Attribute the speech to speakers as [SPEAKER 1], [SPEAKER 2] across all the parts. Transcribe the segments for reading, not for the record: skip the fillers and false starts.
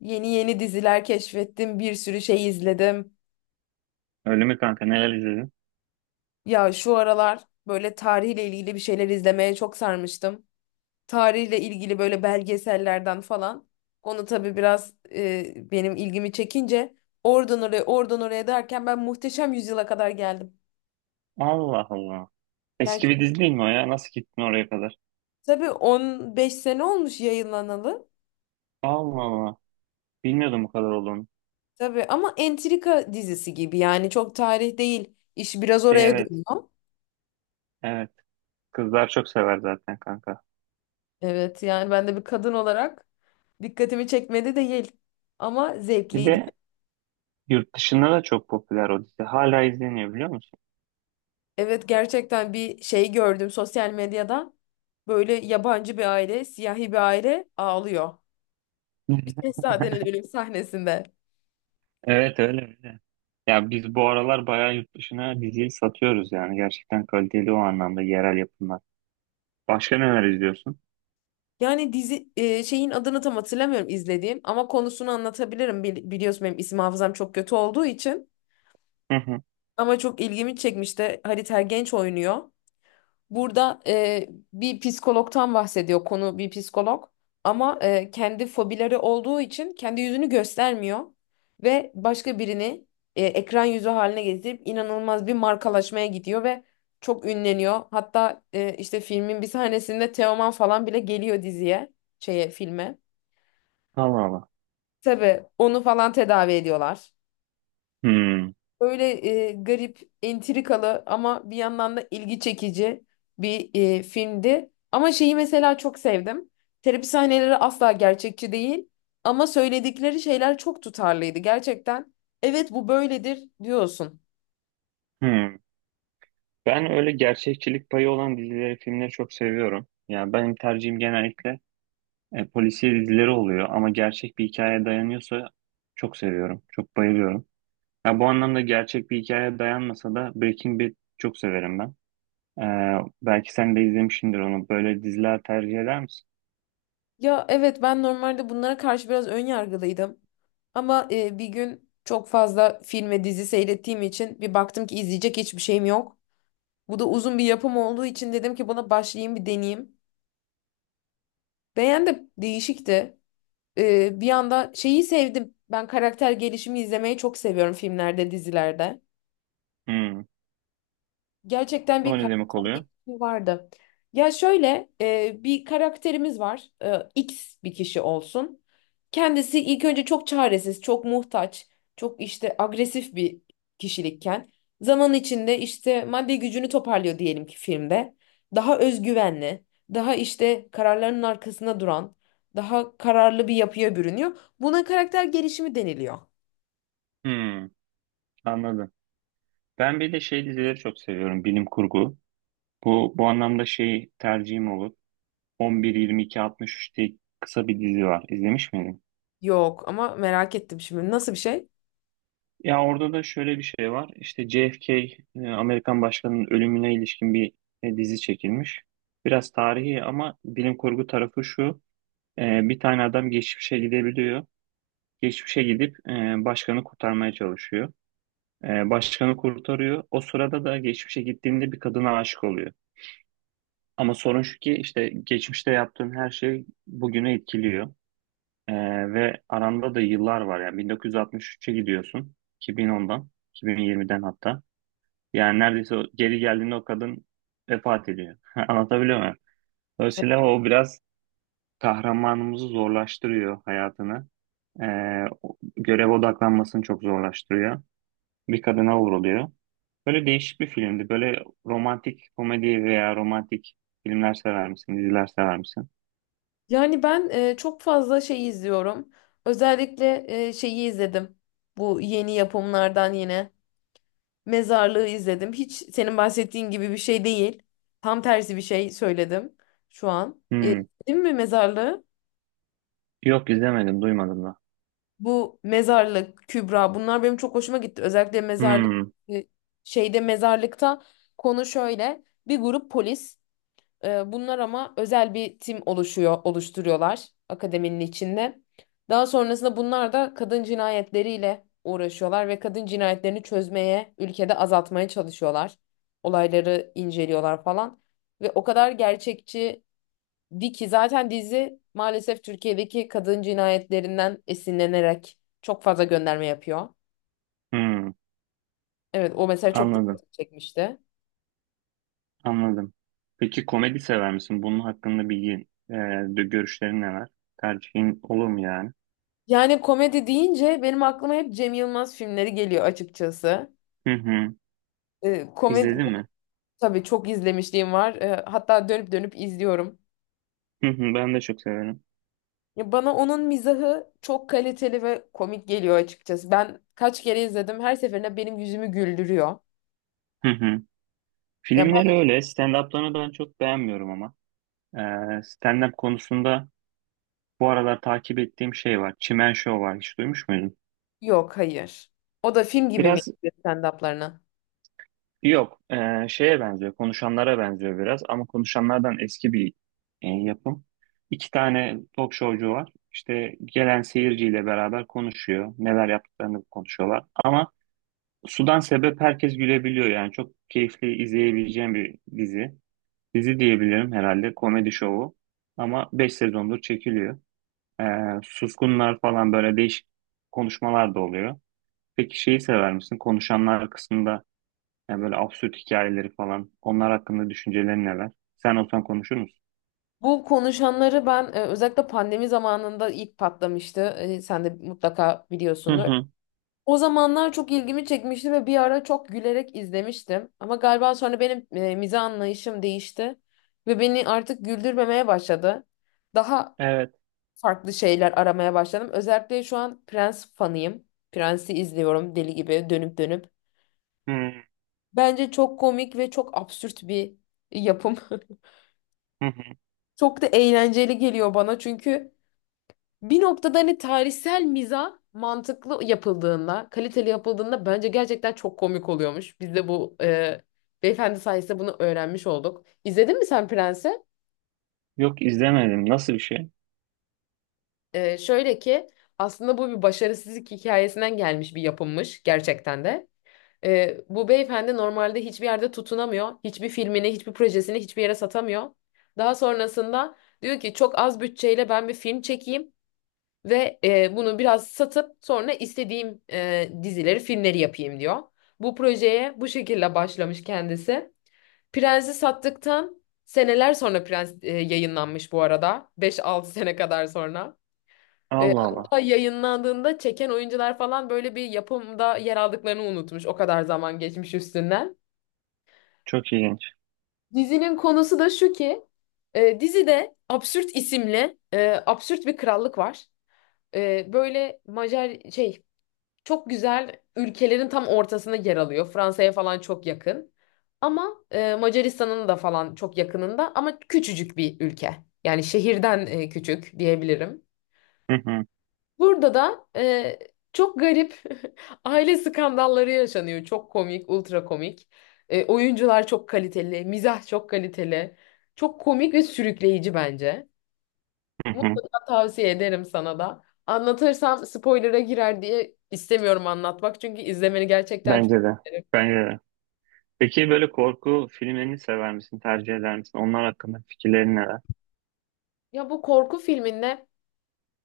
[SPEAKER 1] Yeni yeni diziler keşfettim, bir sürü şey izledim.
[SPEAKER 2] Öyle mi kanka? Neler izledin?
[SPEAKER 1] Ya şu aralar böyle tarihle ilgili bir şeyler izlemeye çok sarmıştım. Tarihle ilgili böyle belgesellerden falan. Onu tabii biraz benim ilgimi çekince oradan oraya oradan oraya derken ben Muhteşem Yüzyıla kadar geldim.
[SPEAKER 2] Allah Allah. Eski
[SPEAKER 1] Gerçi
[SPEAKER 2] bir dizi değil mi o ya? Nasıl gittin oraya kadar?
[SPEAKER 1] tabii 15 sene olmuş yayınlanalı.
[SPEAKER 2] Allah Allah. Bilmiyordum bu kadar olduğunu.
[SPEAKER 1] Tabii ama entrika dizisi gibi yani çok tarih değil. İş biraz
[SPEAKER 2] De
[SPEAKER 1] oraya
[SPEAKER 2] evet.
[SPEAKER 1] dönüyor.
[SPEAKER 2] Evet. Kızlar çok sever zaten kanka.
[SPEAKER 1] Evet, yani ben de bir kadın olarak dikkatimi çekmedi değil ama
[SPEAKER 2] Bir
[SPEAKER 1] zevkliydi.
[SPEAKER 2] de yurt dışında da çok popüler o dizi. Hala izleniyor biliyor musun?
[SPEAKER 1] Evet, gerçekten bir şey gördüm sosyal medyada. Böyle yabancı bir aile, siyahi bir aile ağlıyor. Şehzadenin ölüm sahnesinde.
[SPEAKER 2] Evet, öyle öyle. Ya biz bu aralar bayağı yurt dışına diziyi satıyoruz yani. Gerçekten kaliteli o anlamda yerel yapımlar. Başka neler izliyorsun?
[SPEAKER 1] Yani dizi şeyin adını tam hatırlamıyorum izlediğim ama konusunu anlatabilirim. Biliyorsun benim isim hafızam çok kötü olduğu için.
[SPEAKER 2] Hı hı.
[SPEAKER 1] Ama çok ilgimi çekmişti. Halit Ergenç oynuyor. Burada bir psikologtan bahsediyor konu bir psikolog ama kendi fobileri olduğu için kendi yüzünü göstermiyor ve başka birini ekran yüzü haline getirip inanılmaz bir markalaşmaya gidiyor ve çok ünleniyor. Hatta işte filmin bir sahnesinde Teoman falan bile geliyor diziye, şeye filme.
[SPEAKER 2] Allah Allah.
[SPEAKER 1] Tabii onu falan tedavi ediyorlar.
[SPEAKER 2] Hmm.
[SPEAKER 1] Öyle garip, entrikalı ama bir yandan da ilgi çekici bir filmdi. Ama şeyi mesela çok sevdim. Terapi sahneleri asla gerçekçi değil ama söyledikleri şeyler çok tutarlıydı gerçekten. Evet, bu böyledir diyorsun.
[SPEAKER 2] Hmm. Ben öyle gerçekçilik payı olan dizileri, filmleri çok seviyorum. Yani benim tercihim genellikle polisiye dizileri oluyor ama gerçek bir hikayeye dayanıyorsa çok seviyorum, çok bayılıyorum. Ya bu anlamda gerçek bir hikayeye dayanmasa da Breaking Bad çok severim ben. Ee, Belki sen de izlemişsindir onu. Böyle diziler tercih eder misin?
[SPEAKER 1] Ya evet, ben normalde bunlara karşı biraz ön yargılıydım. Ama bir gün çok fazla film ve dizi seyrettiğim için bir baktım ki izleyecek hiçbir şeyim yok. Bu da uzun bir yapım olduğu için dedim ki buna başlayayım bir deneyeyim. Beğendim, değişikti. Bir anda şeyi sevdim. Ben karakter gelişimi izlemeyi çok seviyorum filmlerde, dizilerde.
[SPEAKER 2] Hmm.
[SPEAKER 1] Gerçekten bir
[SPEAKER 2] O ne demek
[SPEAKER 1] karakter
[SPEAKER 2] oluyor?
[SPEAKER 1] gelişimi vardı. Ya şöyle, bir karakterimiz var. E, X bir kişi olsun. Kendisi ilk önce çok çaresiz, çok muhtaç, çok işte agresif bir kişilikken zaman içinde işte maddi gücünü toparlıyor diyelim ki filmde. Daha özgüvenli, daha işte kararlarının arkasında duran, daha kararlı bir yapıya bürünüyor. Buna karakter gelişimi deniliyor.
[SPEAKER 2] Hmm. Anladım. Ben bir de şey dizileri çok seviyorum, bilim kurgu. Bu anlamda şey tercihim olur. 11-22-63 diye kısa bir dizi var. İzlemiş miydin?
[SPEAKER 1] Yok ama merak ettim şimdi, nasıl bir şey?
[SPEAKER 2] Ya orada da şöyle bir şey var. İşte JFK, Amerikan başkanının ölümüne ilişkin bir dizi çekilmiş. Biraz tarihi ama bilim kurgu tarafı şu. Bir tane adam geçmişe gidebiliyor. Geçmişe gidip başkanı kurtarmaya çalışıyor. Başkanı kurtarıyor. O sırada da geçmişe gittiğinde bir kadına aşık oluyor. Ama sorun şu ki işte geçmişte yaptığın her şey bugüne etkiliyor. Ee, Ve aranda da yıllar var yani 1963'e gidiyorsun, 2010'dan, 2020'den hatta. Yani neredeyse geri geldiğinde o kadın vefat ediyor. Anlatabiliyor muyum? Dolayısıyla o biraz kahramanımızı zorlaştırıyor, hayatını. Görev odaklanmasını çok zorlaştırıyor. Bir kadına vuruluyor. Böyle değişik bir filmdi. Böyle romantik komedi veya romantik filmler sever misin, diziler sever misin?
[SPEAKER 1] Yani ben çok fazla şey izliyorum. Özellikle şeyi izledim. Bu yeni yapımlardan yine. Mezarlığı izledim. Hiç senin bahsettiğin gibi bir şey değil. Tam tersi bir şey söyledim şu an. E,
[SPEAKER 2] Hmm.
[SPEAKER 1] değil mi Mezarlığı?
[SPEAKER 2] Yok, izlemedim duymadım da.
[SPEAKER 1] Bu Mezarlık, Kübra, bunlar benim çok hoşuma gitti. Özellikle Mezarlık
[SPEAKER 2] Hmm.
[SPEAKER 1] e, şeyde Mezarlık'ta konu şöyle. Bir grup polis. Bunlar ama özel bir tim oluşuyor, oluşturuyorlar akademinin içinde. Daha sonrasında bunlar da kadın cinayetleriyle uğraşıyorlar ve kadın cinayetlerini çözmeye, ülkede azaltmaya çalışıyorlar. Olayları inceliyorlar falan. Ve o kadar gerçekçi di ki zaten dizi, maalesef Türkiye'deki kadın cinayetlerinden esinlenerek çok fazla gönderme yapıyor.
[SPEAKER 2] Hmm.
[SPEAKER 1] Evet, o mesela çok
[SPEAKER 2] Anladım.
[SPEAKER 1] dikkat çekmişti.
[SPEAKER 2] Anladım. Peki komedi sever misin? Bunun hakkında bilgi, görüşlerin neler? Tercihin olur mu yani?
[SPEAKER 1] Yani komedi deyince benim aklıma hep Cem Yılmaz filmleri geliyor açıkçası.
[SPEAKER 2] Hı hı.
[SPEAKER 1] E, komedi
[SPEAKER 2] İzledin mi?
[SPEAKER 1] tabii çok izlemişliğim var. E, hatta dönüp dönüp izliyorum.
[SPEAKER 2] Hı hı. Ben de çok severim.
[SPEAKER 1] Ya bana onun mizahı çok kaliteli ve komik geliyor açıkçası. Ben kaç kere izledim, her seferinde benim yüzümü güldürüyor.
[SPEAKER 2] Hı hı.
[SPEAKER 1] Ya ben,
[SPEAKER 2] Filmleri öyle. Stand-up'larını ben çok beğenmiyorum ama. E, Stand-up konusunda bu aralar takip ettiğim şey var. Çimen Show var. Hiç duymuş muydun?
[SPEAKER 1] yok, hayır. O da film gibi mi
[SPEAKER 2] Biraz.
[SPEAKER 1] izliyor stand-up'larını?
[SPEAKER 2] Yok, şeye benziyor, konuşanlara benziyor biraz ama konuşanlardan eski bir yapım. İki tane talk showcu var. İşte gelen seyirciyle beraber konuşuyor, neler yaptıklarını konuşuyorlar. Ama sudan sebep herkes gülebiliyor yani çok keyifli izleyebileceğim bir dizi. Dizi diyebilirim herhalde, komedi şovu. Ama 5 sezondur çekiliyor. E, Suskunlar falan böyle değişik konuşmalar da oluyor. Peki şeyi sever misin? Konuşanlar kısmında yani böyle absürt hikayeleri falan. Onlar hakkında düşüncelerin neler? Sen olsan konuşur musun?
[SPEAKER 1] Bu konuşanları ben özellikle pandemi zamanında ilk patlamıştı. E, sen de mutlaka
[SPEAKER 2] Hı
[SPEAKER 1] biliyorsundur.
[SPEAKER 2] hı.
[SPEAKER 1] O zamanlar çok ilgimi çekmişti ve bir ara çok gülerek izlemiştim. Ama galiba sonra benim mizah anlayışım değişti ve beni artık güldürmemeye başladı. Daha
[SPEAKER 2] Evet.
[SPEAKER 1] farklı şeyler aramaya başladım. Özellikle şu an Prens fanıyım. Prens'i izliyorum deli gibi dönüp dönüp.
[SPEAKER 2] Hı
[SPEAKER 1] Bence çok komik ve çok absürt bir yapım.
[SPEAKER 2] hı hı.
[SPEAKER 1] Çok da eğlenceli geliyor bana, çünkü bir noktada hani tarihsel mizah mantıklı yapıldığında, kaliteli yapıldığında bence gerçekten çok komik oluyormuş. Biz de bu beyefendi sayesinde bunu öğrenmiş olduk. İzledin mi sen Prens'i?
[SPEAKER 2] Yok, izlemedim. Nasıl bir şey?
[SPEAKER 1] E, şöyle ki aslında bu bir başarısızlık hikayesinden gelmiş bir yapımmış gerçekten de. E, bu beyefendi normalde hiçbir yerde tutunamıyor. Hiçbir filmini, hiçbir projesini hiçbir yere satamıyor. Daha sonrasında diyor ki çok az bütçeyle ben bir film çekeyim. Ve bunu biraz satıp sonra istediğim dizileri, filmleri yapayım diyor. Bu projeye bu şekilde başlamış kendisi. Prens'i sattıktan seneler sonra Prens yayınlanmış bu arada, 5-6 sene kadar sonra. E,
[SPEAKER 2] Allah Allah.
[SPEAKER 1] hatta yayınlandığında çeken oyuncular falan böyle bir yapımda yer aldıklarını unutmuş. O kadar zaman geçmiş üstünden.
[SPEAKER 2] Çok ilginç.
[SPEAKER 1] Dizinin konusu da şu ki dizide Absürt isimli absürt bir krallık var. E, böyle Macar şey. Çok güzel ülkelerin tam ortasında yer alıyor. Fransa'ya falan çok yakın. Ama Macaristan'ın da falan çok yakınında ama küçücük bir ülke. Yani şehirden küçük diyebilirim.
[SPEAKER 2] Hı hı
[SPEAKER 1] Burada da çok garip aile skandalları yaşanıyor. Çok komik, ultra komik. E, oyuncular çok kaliteli, mizah çok kaliteli. Çok komik ve sürükleyici bence.
[SPEAKER 2] hı hı.
[SPEAKER 1] Mutlaka tavsiye ederim sana da. Anlatırsam spoiler'a girer diye istemiyorum anlatmak. Çünkü izlemeni gerçekten çok
[SPEAKER 2] Bence de.
[SPEAKER 1] isterim.
[SPEAKER 2] Bence de. Peki böyle korku filmlerini sever misin? Tercih eder misin? Onlar hakkında fikirlerin neler?
[SPEAKER 1] Ya bu korku filminde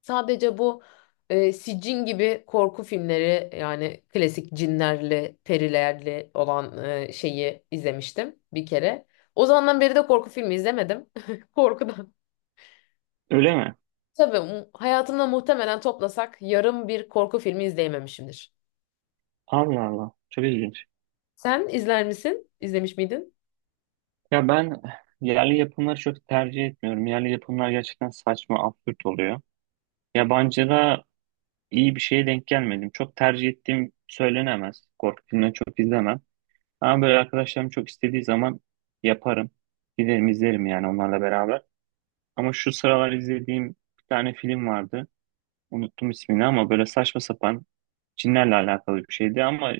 [SPEAKER 1] sadece bu Sicin gibi korku filmleri, yani klasik cinlerle, perilerle olan şeyi izlemiştim bir kere. O zamandan beri de korku filmi izlemedim. Korkudan.
[SPEAKER 2] Öyle mi?
[SPEAKER 1] Tabii hayatımda muhtemelen toplasak yarım bir korku filmi izleyememişimdir.
[SPEAKER 2] Allah Allah. Çok ilginç.
[SPEAKER 1] Sen izler misin? İzlemiş miydin?
[SPEAKER 2] Ya ben yerli yapımları çok tercih etmiyorum. Yerli yapımlar gerçekten saçma, absürt oluyor. Yabancıda iyi bir şeye denk gelmedim. Çok tercih ettiğim söylenemez. Korku filmleri çok izlemem. Ama böyle arkadaşlarım çok istediği zaman yaparım. Giderim izlerim yani onlarla beraber. Ama şu sıralar izlediğim bir tane film vardı. Unuttum ismini ama böyle saçma sapan cinlerle alakalı bir şeydi ama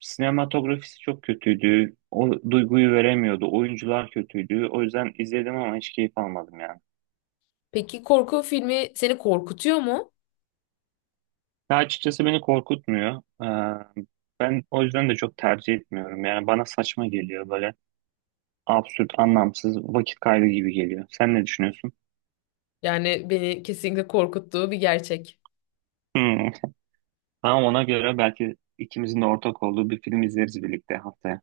[SPEAKER 2] sinematografisi çok kötüydü. O duyguyu veremiyordu. Oyuncular kötüydü. O yüzden izledim ama hiç keyif almadım ya.
[SPEAKER 1] Peki korku filmi seni korkutuyor mu?
[SPEAKER 2] Ya açıkçası beni korkutmuyor. Ben o yüzden de çok tercih etmiyorum. Yani bana saçma geliyor, böyle absürt, anlamsız, vakit kaybı gibi geliyor. Sen ne düşünüyorsun?
[SPEAKER 1] Yani beni kesinlikle korkuttuğu bir gerçek.
[SPEAKER 2] Hmm. Tamam, ona göre belki ikimizin de ortak olduğu bir film izleriz birlikte haftaya.